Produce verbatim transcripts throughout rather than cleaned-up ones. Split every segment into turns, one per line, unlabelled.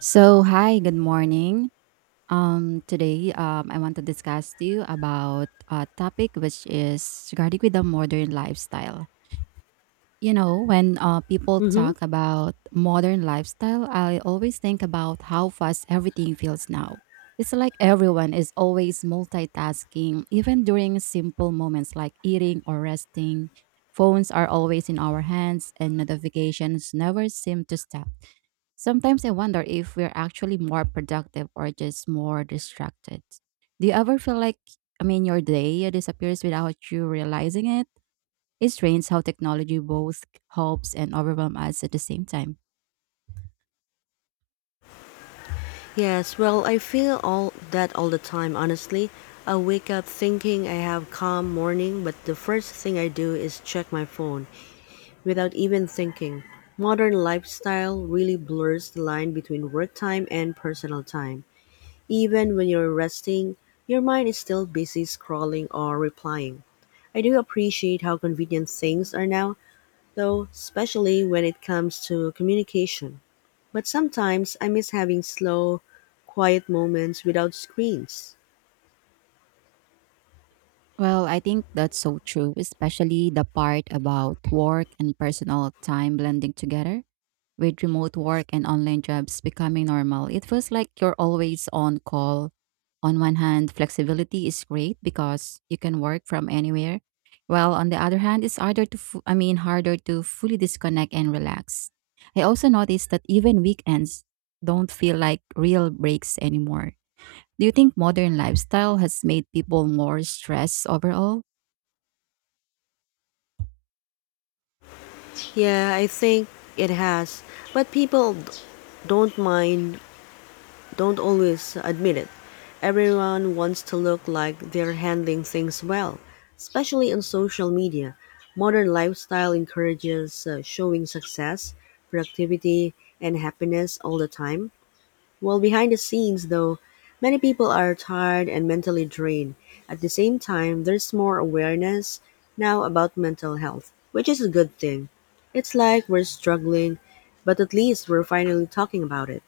So, hi, good morning. Um, today, um, I want to discuss to you about a topic which is regarding with the modern lifestyle. You know, when uh, people
Mm-hmm.
talk about modern lifestyle, I always think about how fast everything feels now. It's like everyone is always multitasking, even during simple moments like eating or resting. Phones are always in our hands, and notifications never seem to stop. Sometimes I wonder if we're actually more productive or just more distracted. Do you ever feel like, I mean, your day disappears without you realizing it? It's strange how technology both helps and overwhelms us at the same time.
Yes, well, I feel all that all the time, honestly. I wake up thinking I have calm morning, but the first thing I do is check my phone without even thinking. Modern lifestyle really blurs the line between work time and personal time. Even when you're resting, your mind is still busy scrolling or replying. I do appreciate how convenient things are now, though, especially when it comes to communication. But sometimes I miss having slow, quiet moments without screens.
Well, I think that's so true, especially the part about work and personal time blending together. With remote work and online jobs becoming normal, it feels like you're always on call. On one hand, flexibility is great because you can work from anywhere. While on the other hand, it's harder to fu- I mean harder to fully disconnect and relax. I also noticed that even weekends don't feel like real breaks anymore. Do you think modern lifestyle has made people more stressed overall?
Yeah, I think it has. But people d- don't mind, don't always admit it. Everyone wants to look like they're handling things well, especially on social media. Modern lifestyle encourages uh, showing success, productivity, and happiness all the time. Well, behind the scenes, though, many people are tired and mentally drained. At the same time, there's more awareness now about mental health, which is a good thing. It's like we're struggling, but at least we're finally talking about it.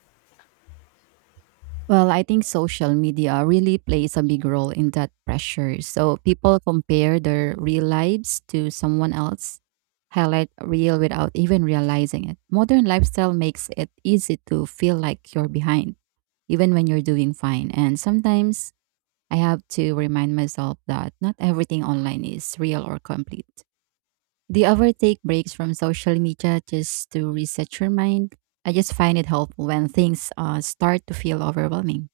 Well, I think social media really plays a big role in that pressure. So people compare their real lives to someone else, highlight real without even realizing it. Modern lifestyle makes it easy to feel like you're behind, even when you're doing fine. And sometimes I have to remind myself that not everything online is real or complete. Do you ever take breaks from social media just to reset your mind? I just find it helpful when things uh, start to feel overwhelming.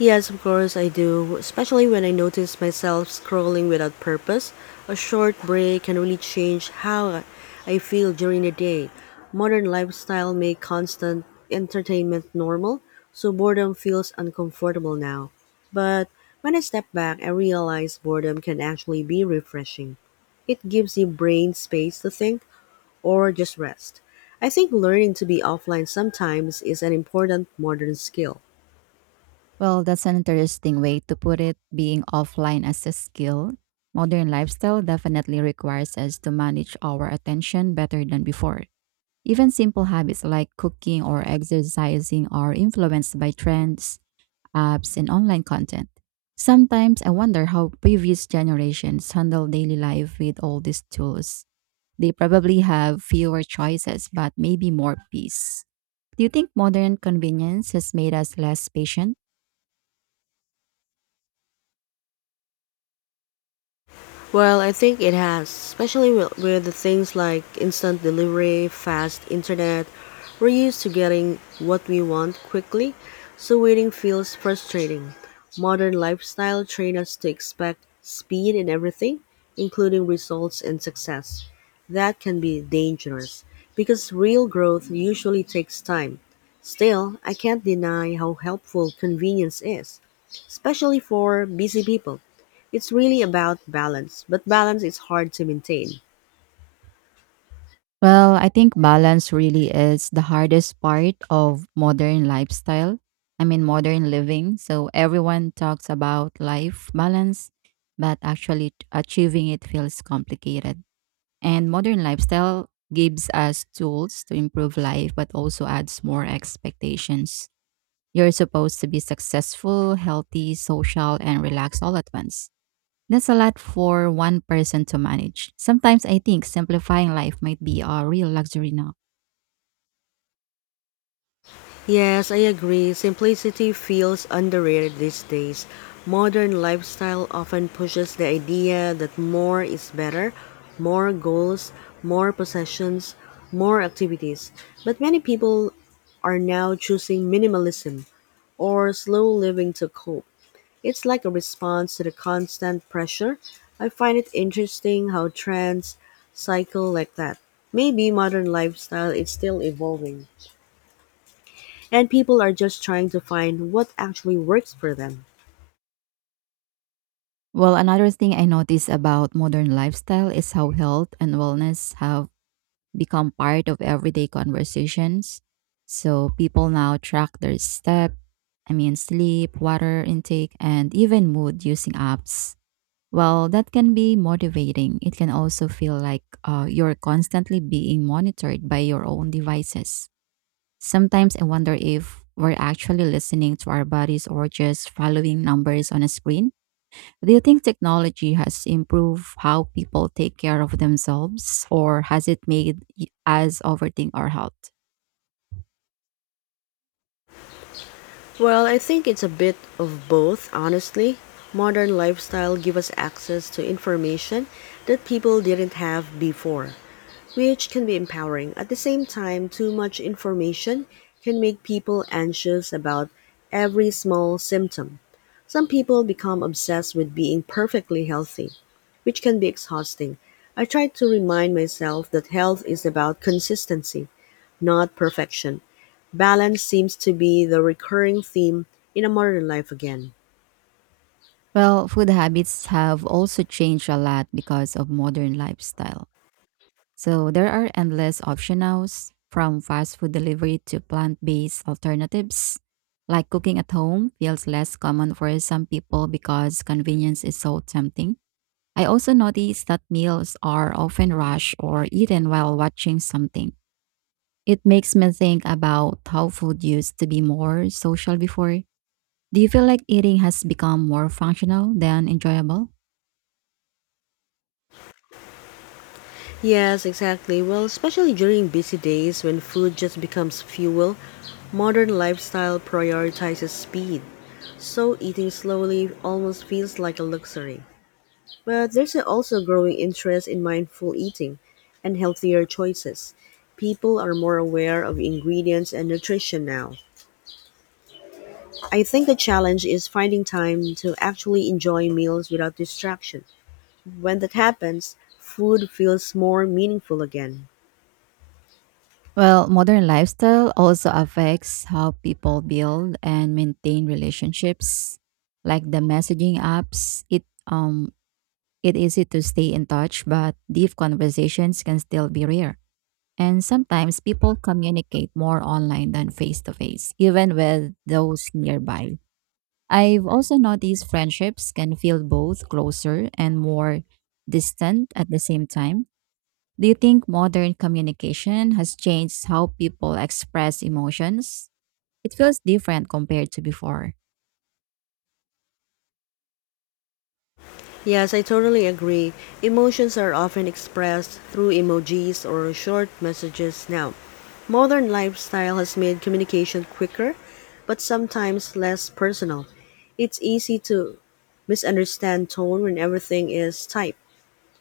Yes, of course I do, especially when I notice myself scrolling without purpose. A short break can really change how I feel during the day. Modern lifestyle make constant entertainment normal, so boredom feels uncomfortable now. But when I step back, I realize boredom can actually be refreshing. It gives your brain space to think or just rest. I think learning to be offline sometimes is an important modern skill.
Well, that's an interesting way to put it. Being offline as a skill. Modern lifestyle definitely requires us to manage our attention better than before. Even simple habits like cooking or exercising are influenced by trends, apps, and online content. Sometimes I wonder how previous generations handle daily life with all these tools. They probably have fewer choices, but maybe more peace. Do you think modern convenience has made us less patient?
Well, I think it has, especially with, with the things like instant delivery, fast internet. We're used to getting what we want quickly, so waiting feels frustrating. Modern lifestyle train us to expect speed in everything, including results and success. That can be dangerous because real growth usually takes time. Still, I can't deny how helpful convenience is especially for busy people. It's really about balance, but balance is hard to maintain.
Well, I think balance really is the hardest part of modern lifestyle. I mean, modern living. So everyone talks about life balance, but actually t- achieving it feels complicated. And modern lifestyle gives us tools to improve life, but also adds more expectations. You're supposed to be successful, healthy, social, and relaxed all at once. That's a lot for one person to manage. Sometimes I think simplifying life might be a real luxury now.
Yes, I agree. Simplicity feels underrated these days. Modern lifestyle often pushes the idea that more is better, more goals, more possessions, more activities. But many people are now choosing minimalism or slow living to cope. It's like a response to the constant pressure. I find it interesting how trends cycle like that. Maybe modern lifestyle is still evolving, and people are just trying to find what actually works for them.
Well, another thing I notice about modern lifestyle is how health and wellness have become part of everyday conversations. So people now track their step, I mean, sleep, water intake, and even mood using apps. Well, that can be motivating. It can also feel like uh, you're constantly being monitored by your own devices. Sometimes I wonder if we're actually listening to our bodies or just following numbers on a screen. Do you think technology has improved how people take care of themselves, or has it made y- us overthink our health?
Well, I think it's a bit of both, honestly. Modern lifestyle give us access to information that people didn't have before, which can be empowering. At the same time, too much information can make people anxious about every small symptom. Some people become obsessed with being perfectly healthy, which can be exhausting. I try to remind myself that health is about consistency, not perfection. Balance seems to be the recurring theme in a modern life again.
Well, food habits have also changed a lot because of modern lifestyle. So there are endless options now, from fast food delivery to plant-based alternatives. Like cooking at home feels less common for some people because convenience is so tempting. I also noticed that meals are often rushed or eaten while watching something. It makes me think about how food used to be more social before. Do you feel like eating has become more functional than enjoyable?
Yes, exactly. Well, especially during busy days when food just becomes fuel, modern lifestyle prioritizes speed. So eating slowly almost feels like a luxury. But there's also growing interest in mindful eating and healthier choices. People are more aware of ingredients and nutrition now. I think the challenge is finding time to actually enjoy meals without distraction. When that happens, food feels more meaningful again.
Well, modern lifestyle also affects how people build and maintain relationships. Like the messaging apps, it um it easy to stay in touch, but deep conversations can still be rare. And sometimes people communicate more online than face to face, even with those nearby. I've also noticed friendships can feel both closer and more distant at the same time. Do you think modern communication has changed how people express emotions? It feels different compared to before.
Yes, I totally agree. Emotions are often expressed through emojis or short messages now. Modern lifestyle has made communication quicker, but sometimes less personal. It's easy to misunderstand tone when everything is typed.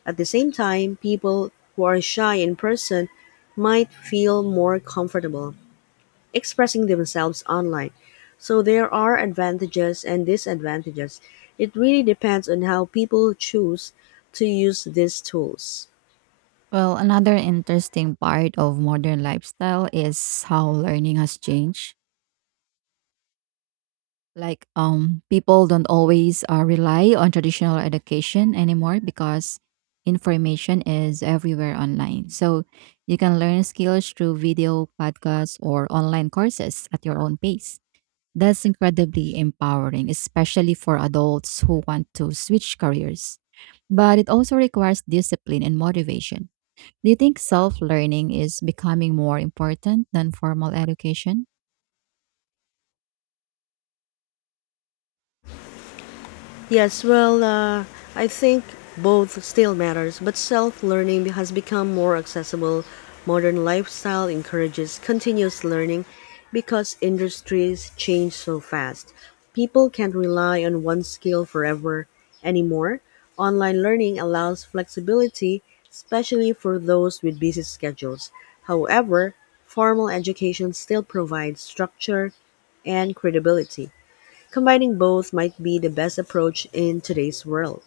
At the same time, people who are shy in person might feel more comfortable expressing themselves online. So there are advantages and disadvantages. It really depends on how people choose to use these tools.
Well, another interesting part of modern lifestyle is how learning has changed. Like um people don't always uh, rely on traditional education anymore, because information is everywhere online. So you can learn skills through video podcasts or online courses at your own pace. That's incredibly empowering, especially for adults who want to switch careers, but it also requires discipline and motivation. Do you think self-learning is becoming more important than formal education?
Yes, well, uh, I think both still matters, but self-learning has become more accessible. Modern lifestyle encourages continuous learning because industries change so fast. People can't rely on one skill forever anymore. Online learning allows flexibility, especially for those with busy schedules. However, formal education still provides structure and credibility. Combining both might be the best approach in today's world.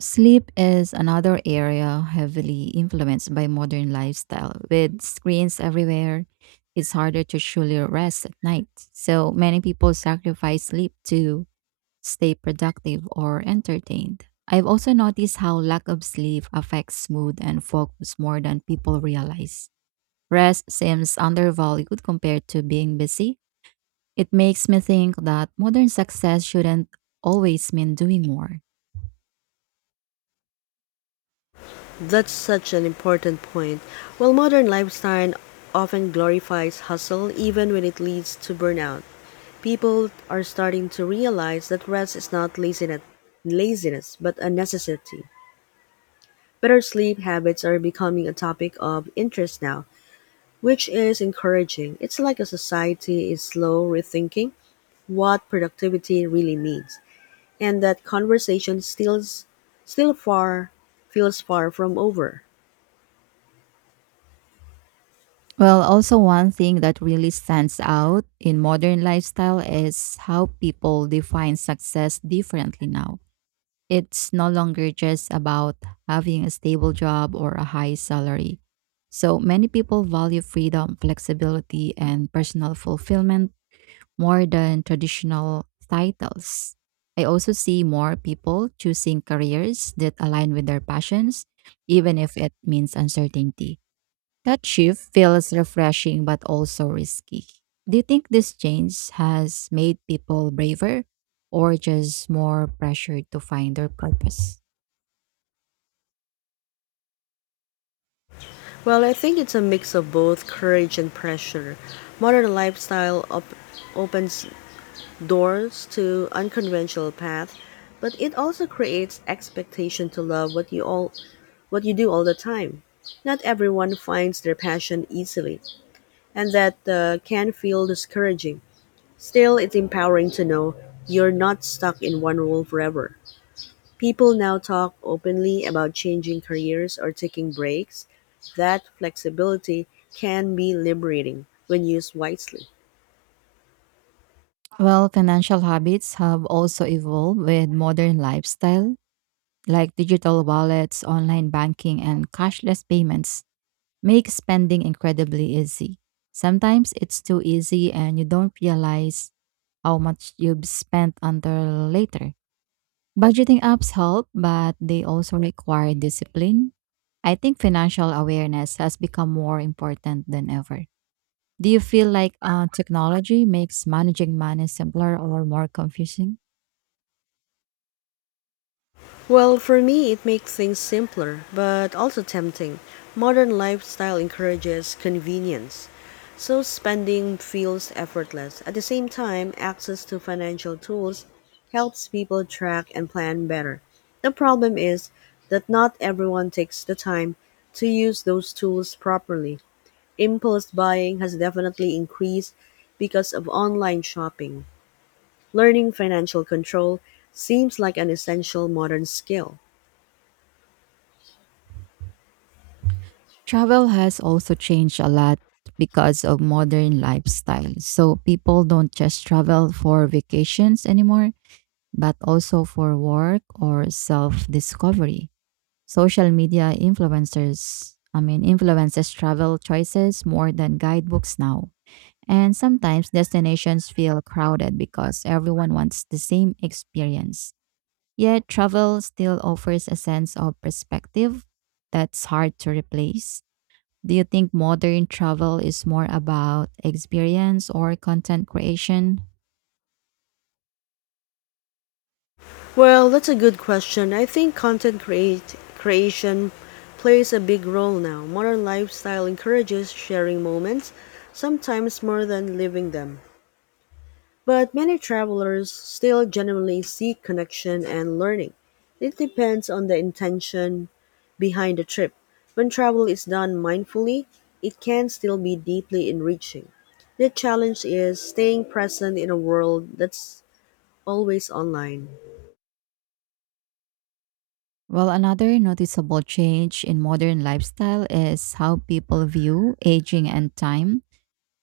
Sleep is another area heavily influenced by modern lifestyle. With screens everywhere, it's harder to truly rest at night. So many people sacrifice sleep to stay productive or entertained. I've also noticed how lack of sleep affects mood and focus more than people realize. Rest seems undervalued compared to being busy. It makes me think that modern success shouldn't always mean doing more.
That's such an important point. While modern lifestyle often glorifies hustle, even when it leads to burnout, people are starting to realize that rest is not laziness, laziness but a necessity. Better sleep habits are becoming a topic of interest now, which is encouraging. It's like a society is slow rethinking what productivity really means, and that conversation still still far feels far from over.
Well, also, one thing that really stands out in modern lifestyle is how people define success differently now. It's no longer just about having a stable job or a high salary. So, many people value freedom, flexibility, and personal fulfillment more than traditional titles. I also see more people choosing careers that align with their passions, even if it means uncertainty. That shift feels refreshing but also risky. Do you think this change has made people braver or just more pressured to find their purpose?
Well, I think it's a mix of both courage and pressure. Modern lifestyle op- opens doors to unconventional paths, but it also creates expectation to love what you all what you do all the time. Not everyone finds their passion easily, and that uh, can feel discouraging. Still, it's empowering to know you're not stuck in one role forever. People now talk openly about changing careers or taking breaks. That flexibility can be liberating when used wisely.
Well, financial habits have also evolved with modern lifestyle, like digital wallets, online banking, and cashless payments make spending incredibly easy. Sometimes it's too easy and you don't realize how much you've spent until later. Budgeting apps help, but they also require discipline. I think financial awareness has become more important than ever. Do you feel like uh, technology makes managing money simpler or more confusing?
Well, for me, it makes things simpler, but also tempting. Modern lifestyle encourages convenience, so spending feels effortless. At the same time, access to financial tools helps people track and plan better. The problem is that not everyone takes the time to use those tools properly. Impulse buying has definitely increased because of online shopping. Learning financial control seems like an essential modern skill.
Travel has also changed a lot because of modern lifestyle. So people don't just travel for vacations anymore, but also for work or self discovery. Social media influencers, I mean, influences travel choices more than guidebooks now. And sometimes destinations feel crowded because everyone wants the same experience. Yet travel still offers a sense of perspective that's hard to replace. Do you think modern travel is more about experience or content creation?
Well, that's a good question. I think content create, creation plays a big role now. Modern lifestyle encourages sharing moments, sometimes more than living them. But many travelers still genuinely seek connection and learning. It depends on the intention behind the trip. When travel is done mindfully, it can still be deeply enriching. The challenge is staying present in a world that's always online.
Well, another noticeable change in modern lifestyle is how people view aging and time.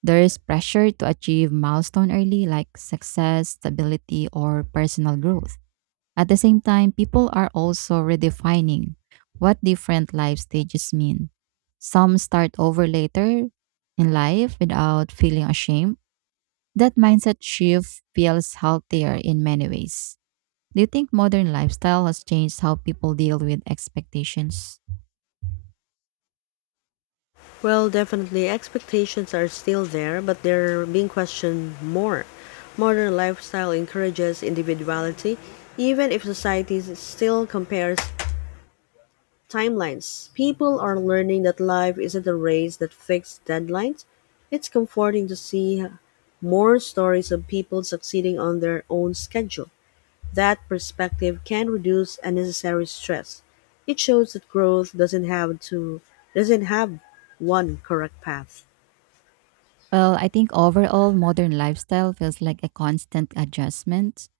There is pressure to achieve milestone early like success, stability, or personal growth. At the same time, people are also redefining what different life stages mean. Some start over later in life without feeling ashamed. That mindset shift feels healthier in many ways. Do you think modern lifestyle has changed how people deal with expectations?
Well, definitely, expectations are still there, but they're being questioned more. Modern lifestyle encourages individuality, even if society still compares timelines. People are learning that life isn't a race that fixed deadlines. It's comforting to see more stories of people succeeding on their own schedule. That perspective can reduce unnecessary stress. It shows that growth doesn't have to doesn't have one correct path.
Well, I think overall, modern lifestyle feels like a constant adjustment.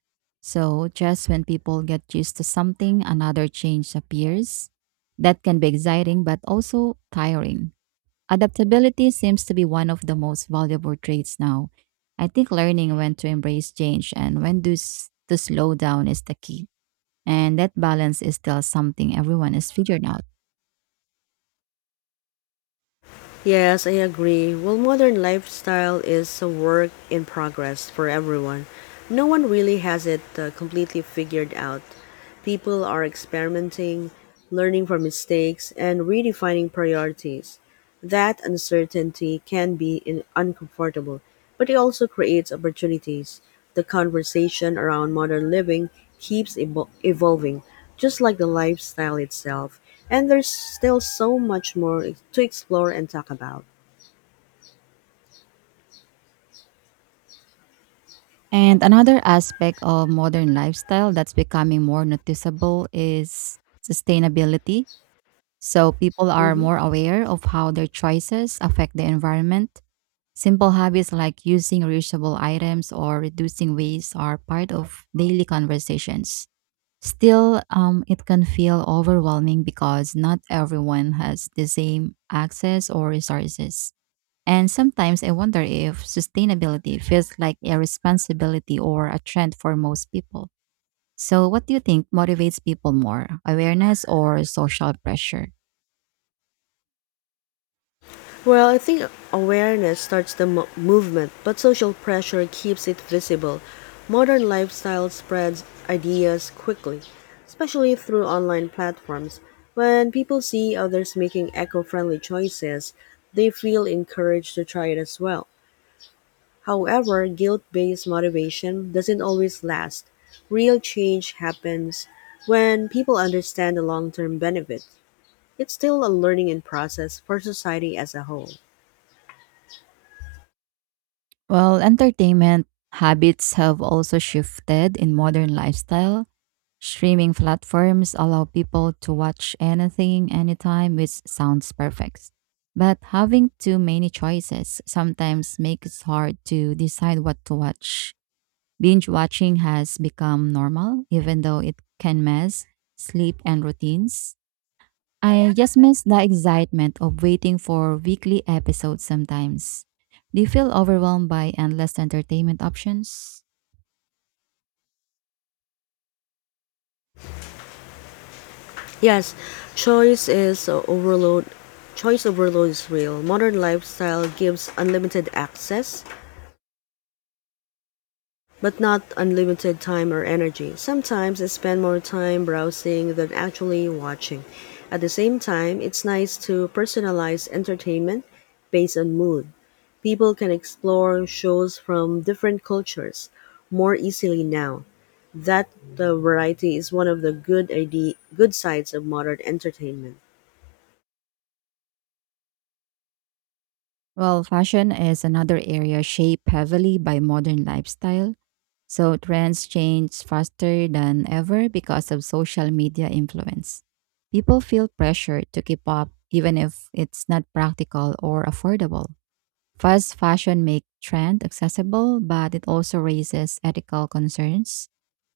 So, just when people get used to something, another change appears. That can be exciting, but also tiring. Adaptability seems to be one of the most valuable traits now. I think learning when to embrace change and when to, s- to slow down is the key. And that balance is still something everyone is figuring out.
Yes, I agree. Well, modern lifestyle is a work in progress for everyone. No one really has it uh, completely figured out. People are experimenting, learning from mistakes, and redefining priorities. That uncertainty can be in- uncomfortable, but it also creates opportunities. The conversation around modern living keeps evol- evolving, just like the lifestyle itself, and there's still so much more to explore and talk about.
And another aspect of modern lifestyle that's becoming more noticeable is sustainability. So people are
Mhm.
more aware of how their choices affect the environment. Simple habits like using reusable items or reducing waste are part of daily conversations. Still, um, it can feel overwhelming because not everyone has the same access or resources. And sometimes I wonder if sustainability feels like a responsibility or a trend for most people. So, what do you think motivates people more, awareness or social pressure?
Well, I think awareness starts the mo- movement, but social pressure keeps it visible. Modern lifestyle spreads ideas quickly, especially through online platforms. When people see others making eco friendly choices, they feel encouraged to try it as well. However, guilt based motivation doesn't always last. Real change happens when people understand the long term benefits. It's still a learning and process for society as a whole.
Well, entertainment habits have also shifted in modern lifestyle. Streaming platforms allow people to watch anything, anytime, which sounds perfect. But having too many choices sometimes makes it hard to decide what to watch. Binge watching has become normal, even though it can mess sleep and routines. I just miss the excitement of waiting for weekly episodes sometimes. Do you feel overwhelmed by endless entertainment options?
Yes, choice is uh, overload. Choice overload is real. Modern lifestyle gives unlimited access, but not unlimited time or energy. Sometimes I spend more time browsing than actually watching. At the same time, it's nice to personalize entertainment based on mood. People can explore shows from different cultures more easily now. That the variety is one of the good idea, good sides of modern entertainment.
Well, fashion is another area shaped heavily by modern lifestyle. So trends change faster than ever because of social media influence. People feel pressure to keep up even if it's not practical or affordable. Fast fashion makes trend accessible, but it also raises ethical concerns.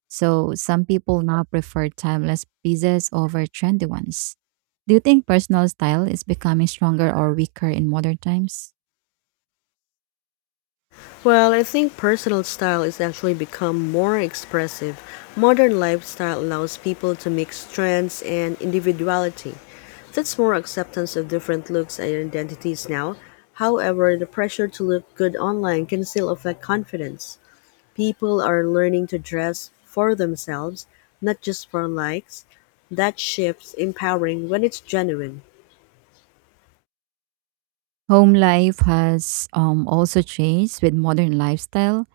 So some people now prefer timeless pieces over trendy ones. Do you think personal style is becoming stronger or weaker in modern times?
Well, I think personal style is actually become more expressive. Modern lifestyle allows people to mix trends and individuality. That's more acceptance of different looks and identities now. However, the pressure to look good online can still affect confidence. People are learning to dress for themselves, not just for likes. That shifts empowering when it's genuine.
Home life has um, also changed with modern lifestyle.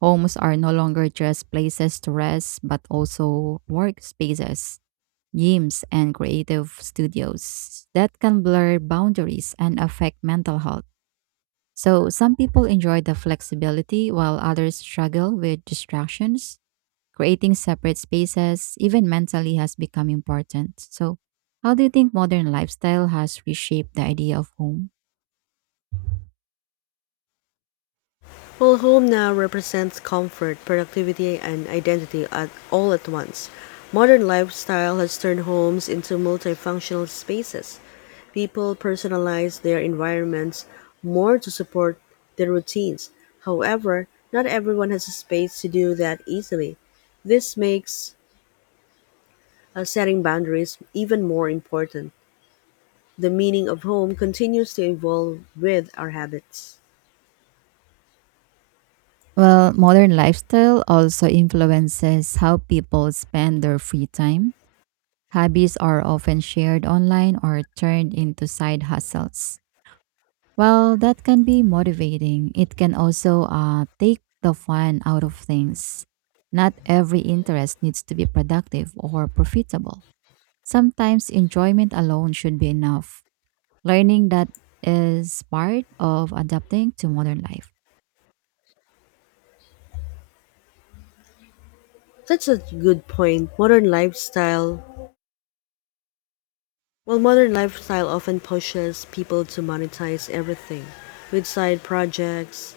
Homes are no longer just places to rest, but also workspaces, gyms, and creative studios that can blur boundaries and affect mental health. So, some people enjoy the flexibility while others struggle with distractions. Creating separate spaces, even mentally, has become important. So, how do you think modern lifestyle has reshaped the idea of home?
Well, home now represents comfort, productivity, and identity at all at once. Modern lifestyle has turned homes into multifunctional spaces. People personalize their environments more to support their routines. However, not everyone has a space to do that easily. This makes uh, setting boundaries even more important. The meaning of home continues to evolve with our habits.
Well, modern lifestyle also influences how people spend their free time. Hobbies are often shared online or turned into side hustles. Well, that can be motivating. It can also uh, take the fun out of things. Not every interest needs to be productive or profitable. Sometimes enjoyment alone should be enough. Learning that is part of adapting to modern life.
That's a good point. Modern lifestyle While modern lifestyle often pushes people to monetize everything, with side projects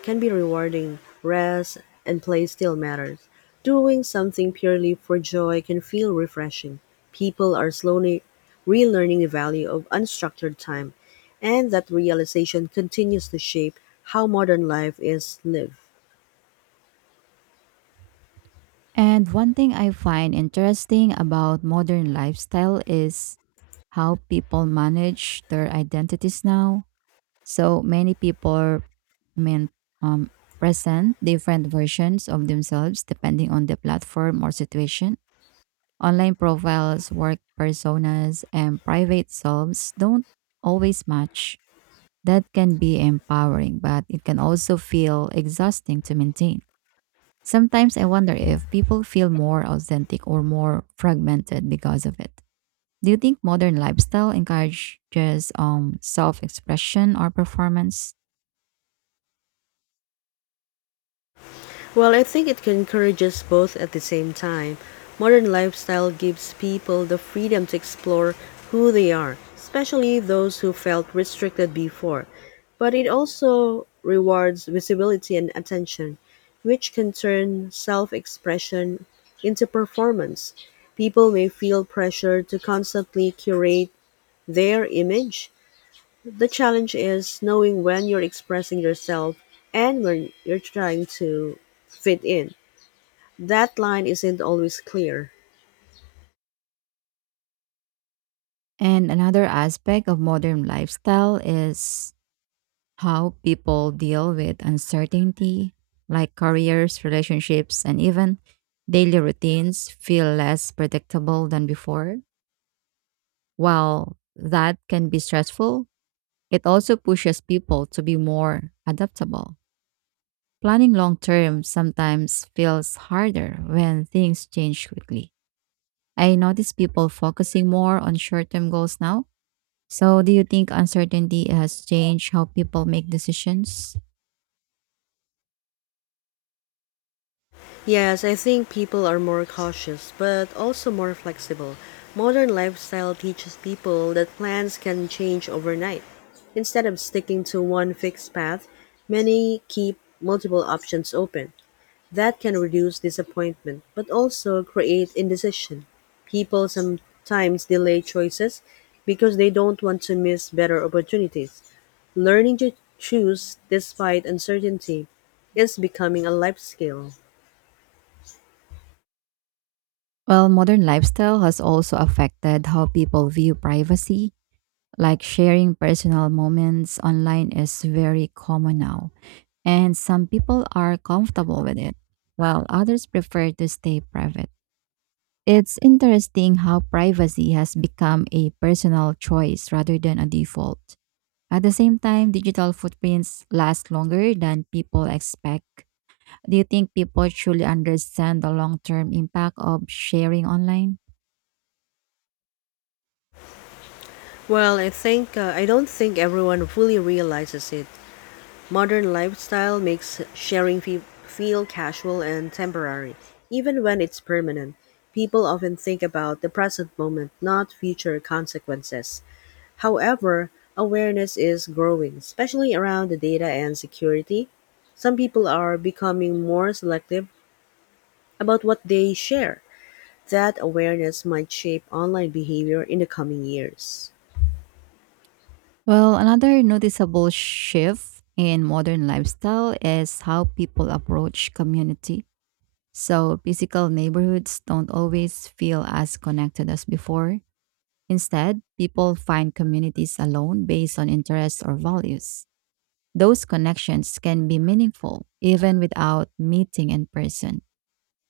can be rewarding, rest and play still matters. Doing something purely for joy can feel refreshing. People are slowly relearning the value of unstructured time, and that realization continues to shape how modern life is lived.
And one thing I find interesting about modern lifestyle is how people manage their identities now. So many people, I mean, um, present different versions of themselves depending on the platform or situation. Online profiles, work personas, and private selves don't always match. That can be empowering, but it can also feel exhausting to maintain. Sometimes I wonder if people feel more authentic or more fragmented because of it. Do you think modern lifestyle encourages um self-expression or performance?
Well, I think it can encourage us both at the same time. Modern lifestyle gives people the freedom to explore who they are, especially those who felt restricted before. But it also rewards visibility and attention, which can turn self expression into performance. People may feel pressure to constantly curate their image. The challenge is knowing when you're expressing yourself and when you're trying to fit in. That line isn't always clear.
And another aspect of modern lifestyle is how people deal with uncertainty, like careers, relationships, and even daily routines feel less predictable than before. While that can be stressful, it also pushes people to be more adaptable. Planning long term sometimes feels harder when things change quickly. I notice people focusing more on short term goals now. So, do you think uncertainty has changed how people make decisions?
Yes, I think people are more cautious, but also more flexible. Modern lifestyle teaches people that plans can change overnight. Instead of sticking to one fixed path, many keep multiple options open. That can reduce disappointment, but also create indecision. People sometimes delay choices because they don't want to miss better opportunities. Learning to choose despite uncertainty is becoming a life skill.
Well, modern lifestyle has also affected how people view privacy. Like sharing personal moments online is very common now, and some people are comfortable with it, while others prefer to stay private. It's interesting how privacy has become a personal choice rather than a default. At the same time, digital footprints last longer than people expect. Do you think people truly understand the long term impact of sharing online?
Well, I think uh, I don't think everyone fully realizes it. Modern lifestyle makes sharing fe- feel casual and temporary, even when it's permanent. People often think about the present moment, not future consequences. However, awareness is growing, especially around the data and security. Some people are becoming more selective about what they share that awareness might shape online behavior in the coming years?
Well, another noticeable shift in modern lifestyle is how people approach community. So, physical neighborhoods don't always feel as connected as before. Instead, people find communities alone based on interests or values. Those connections can be meaningful even without meeting in person,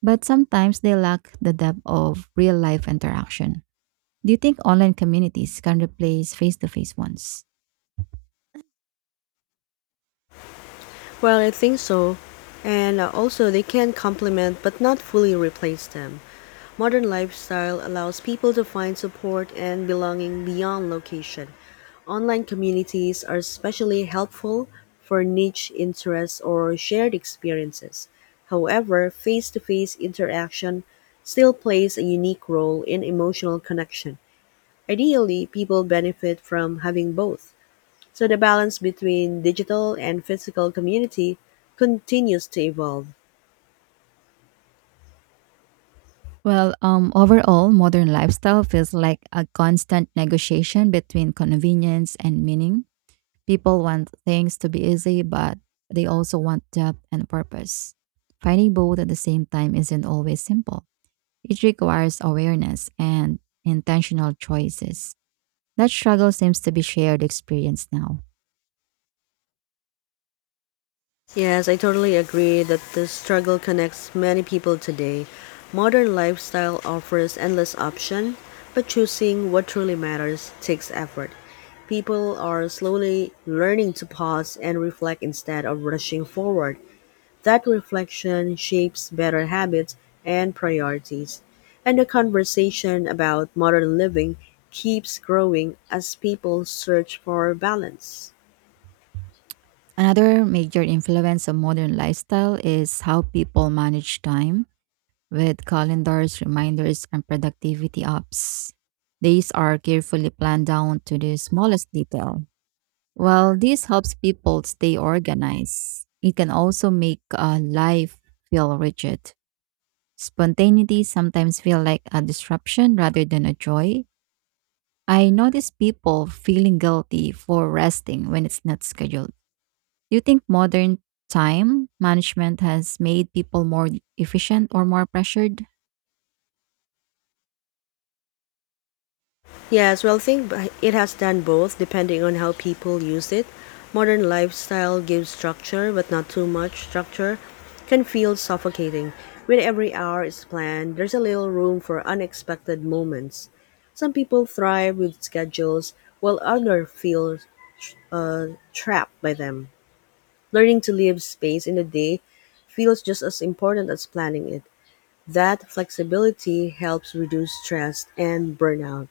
but sometimes they lack the depth of real life interaction. Do you think online communities can replace face to face ones?
Well, I think so. And uh, also, they can complement but not fully replace them. Modern lifestyle allows people to find support and belonging beyond location. Online communities are especially helpful for niche interests or shared experiences. However, face to face interaction still plays a unique role in emotional connection. Ideally, people benefit from having both. So the balance between digital and physical community continues to evolve.
Well, um, overall, modern lifestyle feels like a constant negotiation between convenience and meaning. People want things to be easy, but they also want depth and purpose. Finding both at the same time isn't always simple. It requires awareness and intentional choices. That struggle seems to be shared experience now.
Yes, I totally agree that the struggle connects many people today. Modern lifestyle offers endless option, but choosing what truly matters takes effort. People are slowly learning to pause and reflect instead of rushing forward. That reflection shapes better habits and priorities, and the conversation about modern living keeps growing as people search for balance.
Another major influence of modern lifestyle is how people manage time with calendars, reminders, and productivity apps. Days are carefully planned down to the smallest detail. While this helps people stay organized, it can also make uh, life feel rigid. Spontaneity sometimes feels like a disruption rather than a joy. I notice people feeling guilty for resting when it's not scheduled. Do you think modern time management has made people more efficient or more pressured?
Yes, well, I think b- it has done both depending on how people use it. Modern lifestyle gives structure, but not too much structure, can feel suffocating. When every hour is planned, there's a little room for unexpected moments. Some people thrive with schedules, while others feel uh, trapped by them. Learning to leave space in the day feels just as important as planning it. That flexibility helps reduce stress and burnout.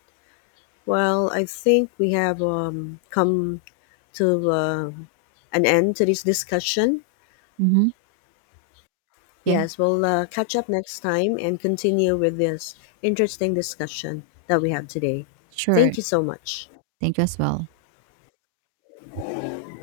Well, I think we have um, come to uh, an end to this discussion.
Mm-hmm. Yeah,
Yes, we'll uh, catch up next time and continue with this interesting discussion that we have today.
sure.
Thank you so much.
Thank you as well.